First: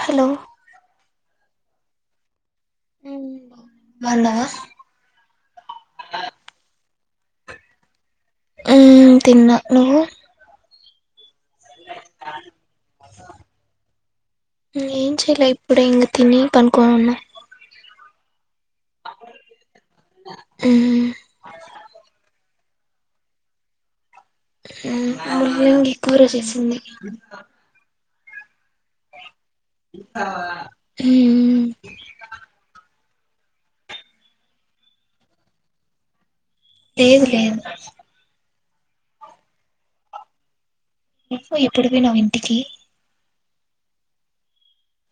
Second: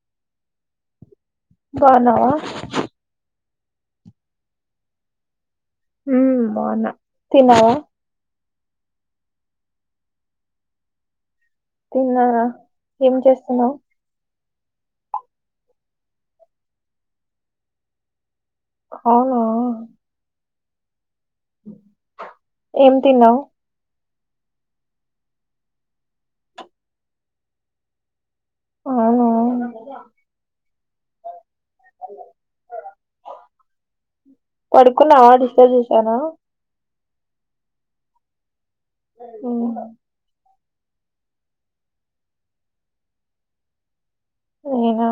Hello బాగున్నావా బాగుండావా ఉమ్ బాగున్న తినవా ఉమ్ తిన్నా నువ్వు తిన్నావా ఏం చేస్తున్నావు ఏం చేయలే ఇప్పుడే ఇంగ తిని పండుకొని ఉన్న ఆవునా అ ఏం తిన్నావ్ అవ్వ ఏమో గి కూర చేసింది అవునా ఉం ఉమ్ పడుకున్నావా డిస్టర్బ్ చేసానా లేేదు లేదు ఉ నువ్వు ఎప్పుడు పోయినవ్ ఇంటికి నేనా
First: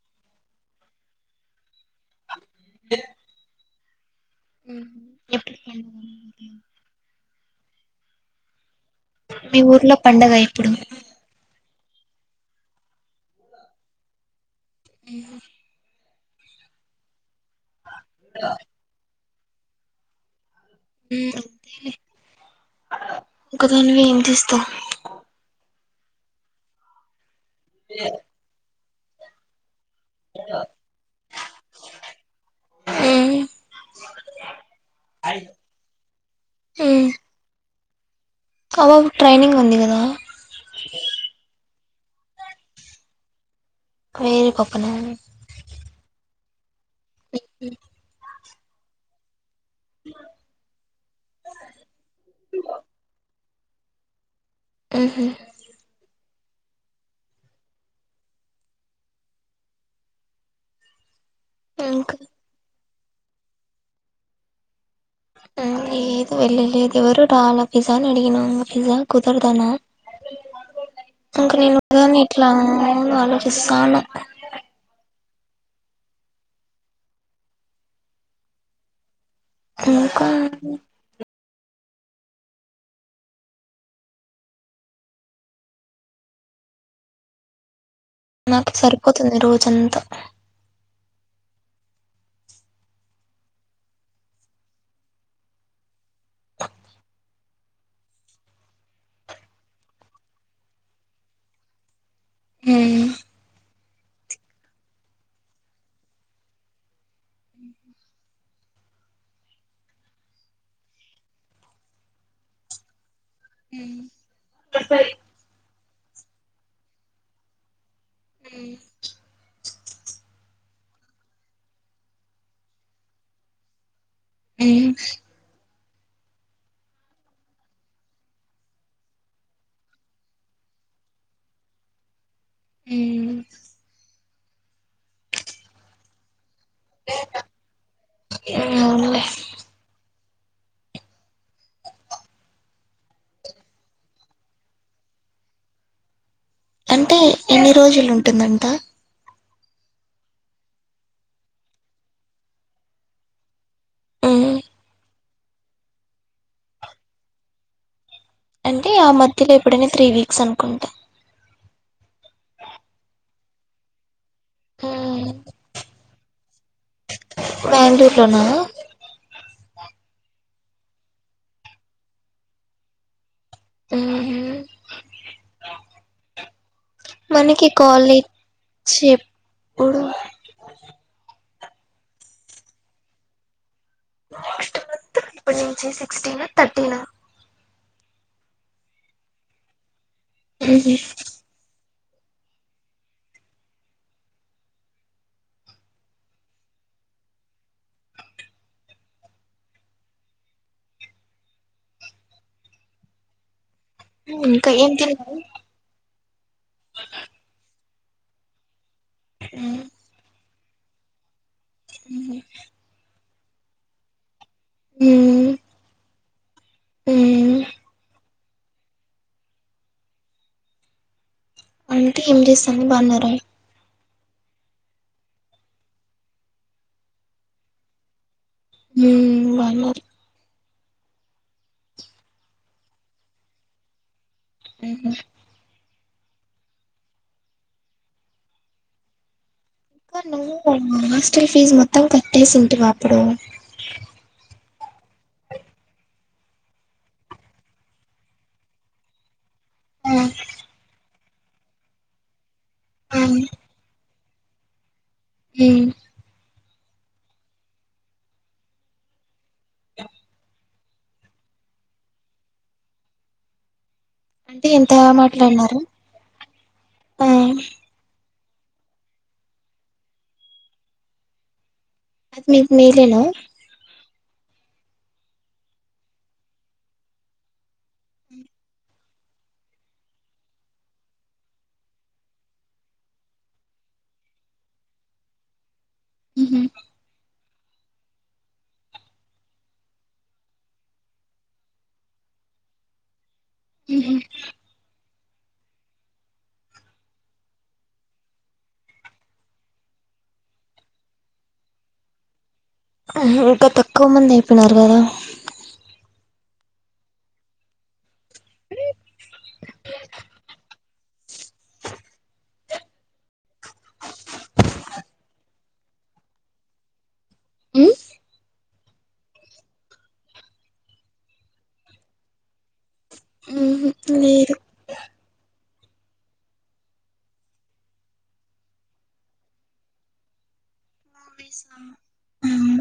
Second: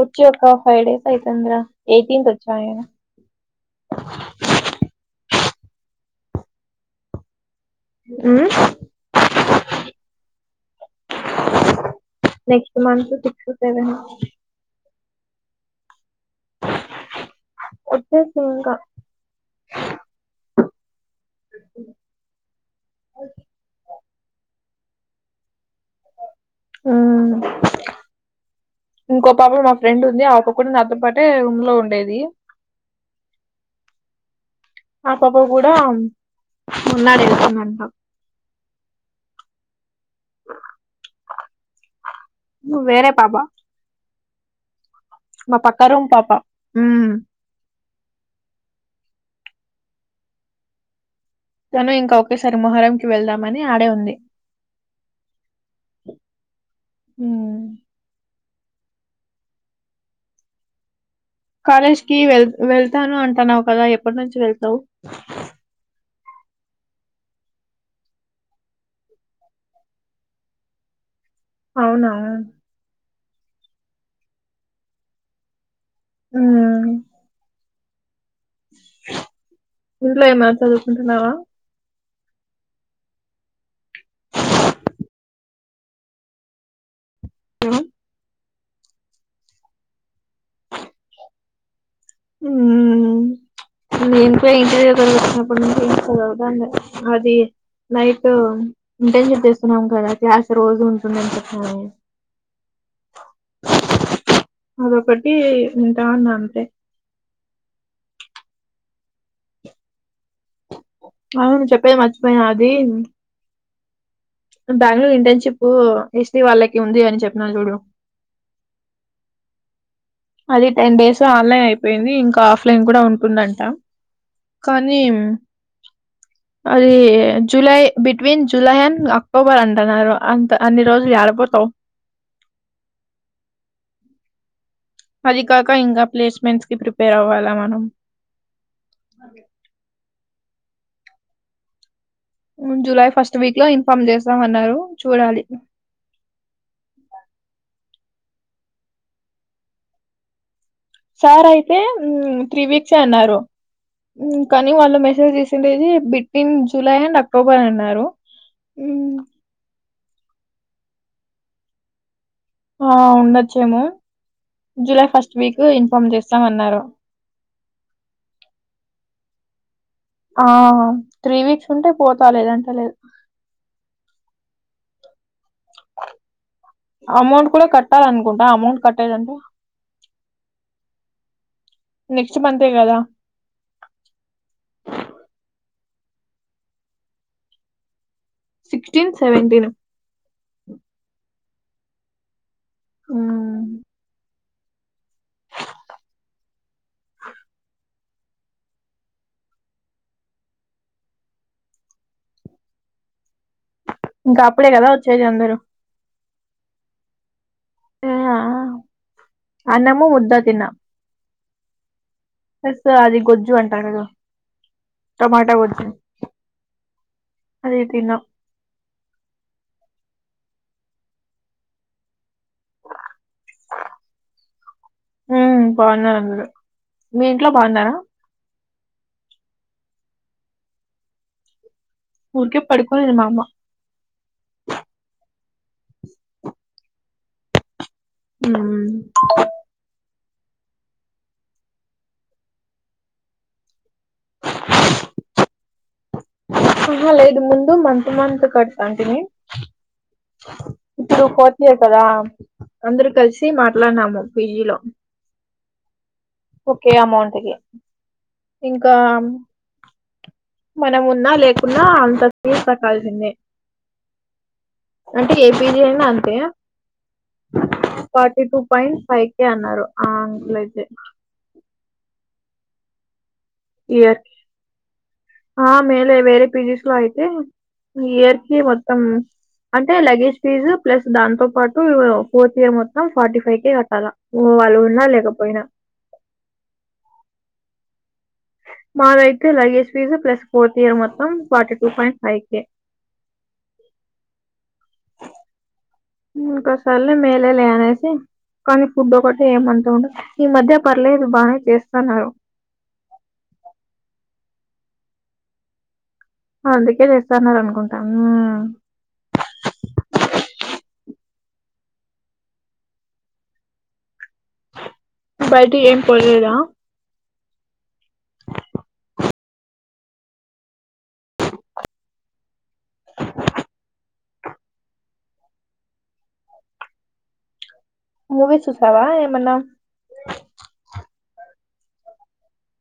వచ్చిక ఫైవ్ డేస్ అయితుంది రా ఎయిటీన్ బాగేనా ఇప్ ఉం మీ ఊర్లో పండగ ఇప్పుడు next month six seven fever వచ్చేసేయ్ ఇంకా అంతే లే ఒక్కదానివే ఏం చేస్తావు ఆ ఇంకో పాప మా ఫ్రెండ్ ఉంది ఆ ఒప కూడా నాతో పాటే రూమ్లో ఉండేది ఆ పాప కూడా ఉన్నాను వెతుందంట అ పాప్ కి ట్రైనింగ్ ఉంది కదా వేరే పాపా క్రెఫఫ్ మా పక్కా రూమ్ పాప తను ఇంకా ఒకేసారి మొహరంకి వెళ్దామని ఆడే ఉంది ఉహ ఉ కాలేజ్ ఇంకా కి వెళ్ వెళ్తానా అంటానా కదా ఎప్పటి నుంచి వెళ్తావు లేదు వెళ్ళలేదు ఎవరు రాలా పిజా అని అడిగిన పిజ్జా కుదరదన అంక నేను అవునా ఒక్కదాన్ని ఇట్లా ఆలోచిస్తాన్న హ ఊర్లో ఇంకా ఏమన్నా చదువుకుంటున్నావా హలో నాకు సరిపోతుంది రోజంతా [unintelligible] కుదరదండి అది నైట్ ఇంటెన్షిప్ చేస్తున్నాము కదా ఆశ రోజు ఉంటుందింత కానీ ఉ అదొక్కటి వింటాన్నా అంతే అవును చెప్పేది మర్చిపోయినా అది హ బెంగళూరు ఇంటర్న్షిప్ ఎస్టీ వాళ్ళకి ఉంది అని చెప్పినను చూడు ఉ అది టెన్ డేస్ ఆన్లైన్ అయిపోయింది ఇంకా ఆఫ్లైన్ కూడా ఉంటుందంట కానీమ్ అది July between July and October అంటున్నారు అంత అన్ని రోజులు ఆడపోతావు ఆ పది కాక ఇంకా ప్లేస్మెంట్ ప్రిపేర్ అవ్వాలా మనం అవునులే జూలై ఫస్ట్ వీక్ లో ఇన్ఫార్మ్ చేస్తామన్నారు చూడాలి అంటే ఎన్ని రోజులు ఉంటుందంట సార్ అయితే త్రీ వీక్స్ అన్నారు కానీ వాళ్ళు మెసేజ్ టేజీ బిట్వీన్ జూలై అండ్ అక్టోబర్ అన్నారు అంటే ఆ మధ్యలో ఎప్పుడైనా త్రీ వీక్స్ అనుకుంటా ఆ ఉండొచ్చేమో జూలై ఫస్ట్ వీక్ ఇన్ఫార్మ్ చేస్తామన్నారు బెంగళూరులో నా ఆ త్రీ వీక్స్ ఉంటే పోతా లేదంటే లేదు ఉహా అమౌంట్ కూడా కాలేజ్ కట్టాలనుకుంటా అమౌంట్ కట్టేదంటే ఎప్పుడు నెక్స్ట్ మంతే కదా త్రీ సిక్స్టీ నా తర్టీన్ సిక్స్టీన్ సెవెంటీన్ ఉహా అ ఇంకా అప్పుడే కదా ఏం వచ్చేది తిన్నావు అందరు ఆ అన్నము ముద్ద తిన్న ఎస్ అది గొజ్జు అంటారు దు మ్మ్ టమాటా గొజ్జు మ్మ్ అదే తినం అంటే ఏం చేస్తాంది బాన్నార ఉ బాన్నారు అందురు మీ ఇంట్లో బాన్నారా మ్మ్ బాగున్నారు ఊరికే పడుకోనింది మా అమ్మ మ్మ్ హ్మ్ నువ్వు హాస్టల్ ఫీజు మొత్తం కట్టేసింటివా అప్పుడు ఆహా లేదు ముందు మంత్ మంత్ కడతాంటిమి ఆ ఇప్పుడు ఫోర్త్ ఇయర్ కదా అందరు ఆ కలిసి మాట్లాడినాము పీజీ లో మ్మ్ ఒకే అమౌంట్కి ఇంకా మనమున్నా లేకున్నా అంత ఫీ కట్టాల్సిందే అంటే ఎంత అంటే ఏ మాట్లాడినారు పీజీ అయినా అంతే ఆ టూ పాయింట్ ఫైకె అన్నారు ఆ అట్లయితే మీకు మేలేనా ఇయర్ ఆ మేలే వేరే పిజీస్ లో అయితే ఇయర్ కి మొత్తం అంటే లగేజ్ ఫీజు ప్లస్ దాంతో పాటు ఫోర్త్ ఇయర్ మొత్తం ఫార్టీ ఫైకే కట్టాల వాళ్ళు ఉన్నా లేకపోయినా మ్మ్ హ్మ్ మాదయితే luggage fee plus fourth year మొత్తం forty two point five K మ్మ్ హ్మ్ ఇంక సర్లే మేలేలే అనేసి కానీ ఫుడ్ ఒకటి ఏమంత ఉండదు ఈ మధ్య పర్లేదు బానే చేస్తన్నారు ఇంకా తక్కువ మంది అయిపోయినారు కదా అందుకే చేస్తన్నారు అనుకుంటా మ్మ్ బయటే ఏం పోలేదా మ్మ్ లేదు మూవీ చూసావా ఏమన్నా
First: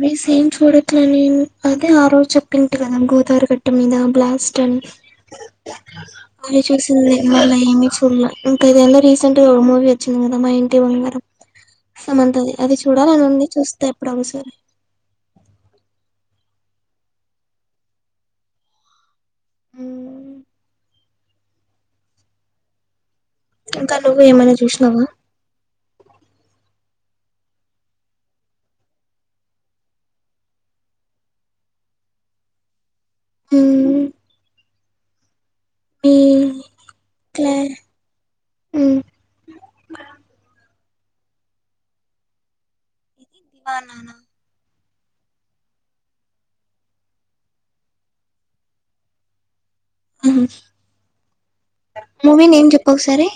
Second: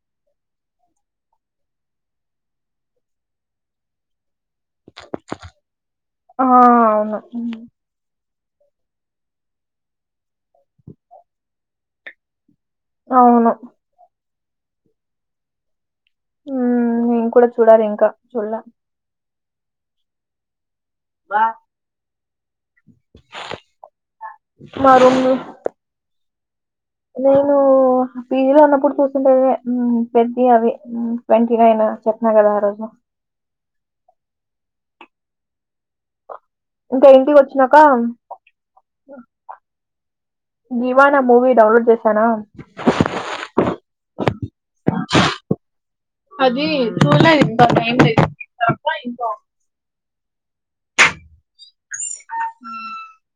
న్యూస్ ఏం చూడట్లేదు నేను అదే ఆ రోజు చెప్పింటి కదా గోదారి గట్టు మీద లాస్ట్ అని [unintelligible] ఆ అది చూసిందే అవును మళ్ళ ఏమీ చూడల ఇంకా ఇదేందో రీసెంట్ గా మూవి వచ్చింది కదా మా ఇంటి బంగారం సమంతది అది చూడాలని ఉంది అవును చూస్త ఎప్పుడోకసారి మ్మ్ నేను కూడా చూడాలి ఇంకా చూడలే వా ఇంకా నువ్వు ఏమైనా చూసినావా లో నేను పీజీలో ఉన్నప్పుడు చూసిండేవే మ్మ్ పెద్ది అవి మ్మ్ ట్వంటీ నైన్ చెప్పిన కదా ఆరోజు హ్మ్ బీ ఇంకా ఇంటికొచ్చినాక మ్మ్. దివానా మూవీ డౌన్లోడ్ చేసానా దివా నానా [unintelligible] అది చూల్ల ఇంకా టైం లేదు తప్ప ఇంకా మ్మ్ మూవీ నేమ్ చెప్పు ఒకసారి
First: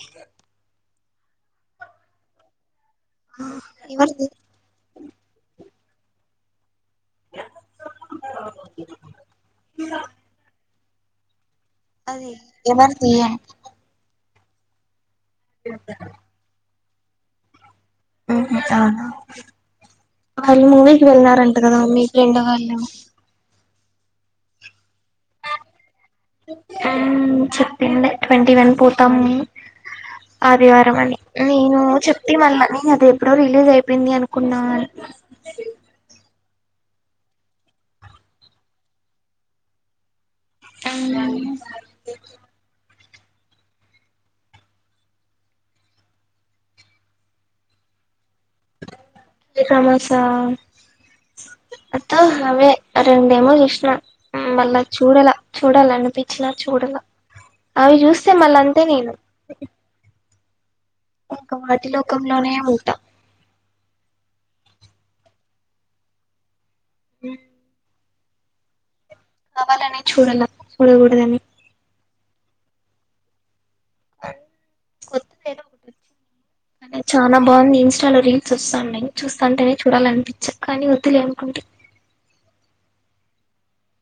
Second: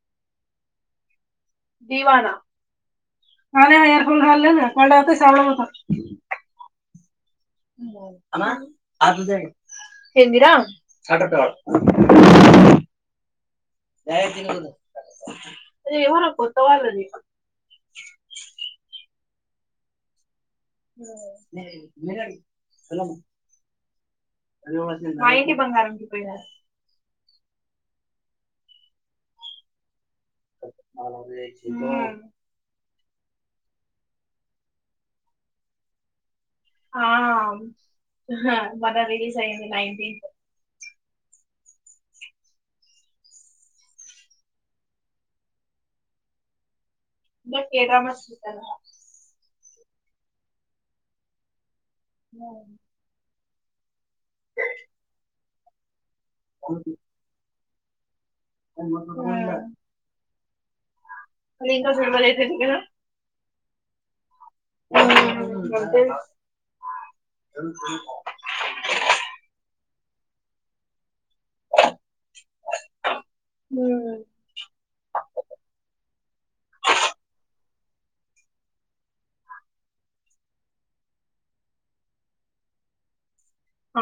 దీవానా ఉ ఎవరిది ఏందిరా అది ఎవరిది ఏమోరా కొత్త వాళ్ళది మ్ హు తన వాళ్ళు మూవీకి వెళ్ళారంట కదా మీ ఫ్రెండ్ వాళ్ళు మా ఇంటి బంగారానికి పోయారు చెప్పిందే ట్వంటీ వన్ పోతాం ఆదివారం అని నేను చెప్తే మళ్ళా నేను అదే ఎప్పుడో రిలీజ్ అయిపోయింది అనుకున్నా అంది ఆ మొన్న రీలిజ్ అయింది నైన్టీన్త్ అవునవును నీ డేట్ ఆఫ్ బర్త్ ఇదేనా డ్రామాసా అవే రెండు ఏమో మళ్ళా చూడాల చూడాలనిపించినా చూడాల అవి చూసి సె మళ్ళ్ అంతే నేను ఇంకా అది వాటి లోకంలోనే చూడలేదు ఉంటా మ్ అంటే వాళ్ళని చూడాల చూడకూడదని కొత్త ఏదో ఒకటి వచ్చింది కాని చాలా బావుంది ఇస్టాలో రీల్స్ వస్తాన్నాయి చూస్తాంటేనే చూడాల అనిపించ కానీ వద్దులే అనుకుంటే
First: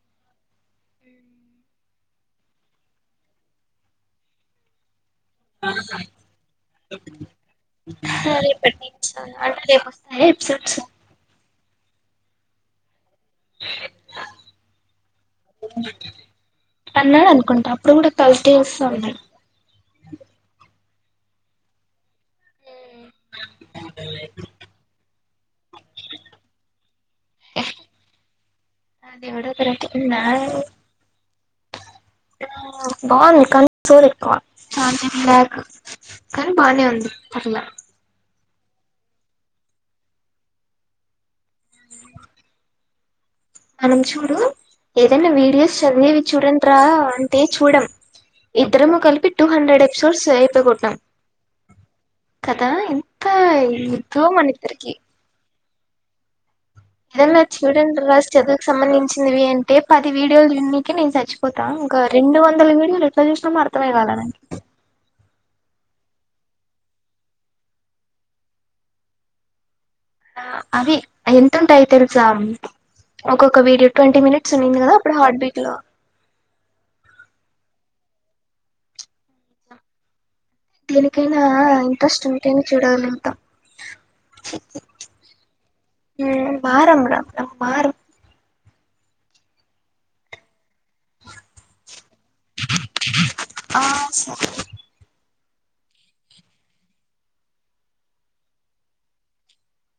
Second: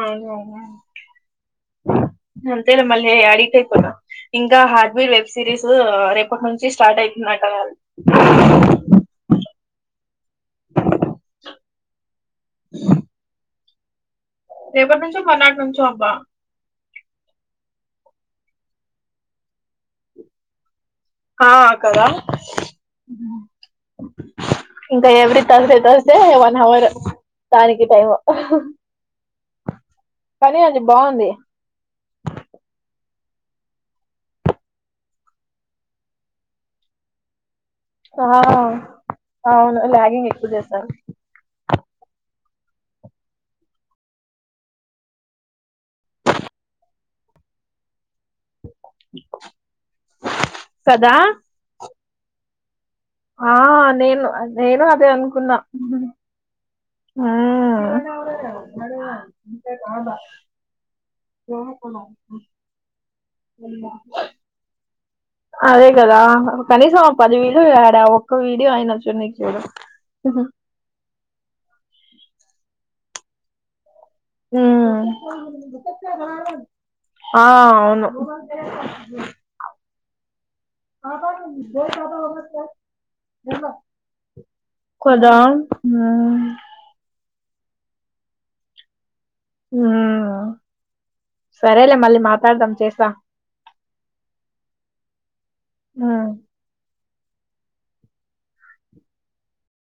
ఆ డ్రామా అంతేలే మళ్లీ అడిగితే అయిపోత ఇంకా హార్డ్వేర్ వె సిరీస్ రేపటి నుంచి స్టార్ట్ అయితుందంటగా అది రేపటి నుంచి అంటే రేపు వస్తాయ ఎపిసోడ్స్ [unintelligible] [unintelligible] రేపటి నుంచో మరు నాట్ నుంచో అబ్బా అన్నాడు అనుకుంటా అప్పుడు కూడా థర్స్డే వస్తోంది ఆ కదా ఇంకా every Thursday Thursday one hour దానికి టైము అది ఎవడో ఒకరకంగా కానీ అది బావుంది బావుంది కానీ సోది ఎక్కువ చాలా లేగ్ కాని బానే ఉంది పర్లే ఆ అవును ల్యాగింగ్ ఎక్కువ చేస్తారు మనం చూడు ఏదైనా వీడియోస్ చదివేవి చూడండి రా అంటే చూడం ఇద్దరము కలిపి టూ హండ్రెడ్ ఎపిసోడ్స్ అయిపోగొట్ట్నాం కదా కదా ఎంత ఆ ఇదో నేను నేను మనిద్దరికి అదే అనుకున్నా ఏదన్నా హ్మ్ చూడండి రా చదువుకు సంబంధించినవి అంటే పది వీడియోలు చూడ్నికే నేను చచ్చిపోతా ఇంకా రెండు వందలు వీడియోలు ఎట్లా చూసినం అర్థమేకాలేదే అదే కదా కనీసం ఒక పది వీడియో ఏడా ఒక్క వీడియో అయిన చూడ్నికీ చూడు ఆ అవి ఎంతుంటాయి తెలుసా ఒక్కొక్క వీడియో ట్వంటీ మినిట్స్ ఉన్నింది కదా ఉమ్ అప్పుడు హార్ట్ బీట్ లో ఆ అవును దేనికైనా ఇంట్రెస్ట్ ఉంటేనే చూడగలుగుతాం. [unintelligible] కదా ఉమ్ మారం రా మనం మారం ఉమ్ సరేలే మళ్లి మాట్లాడదాం చేస్తా ఆ సరే ఉమ్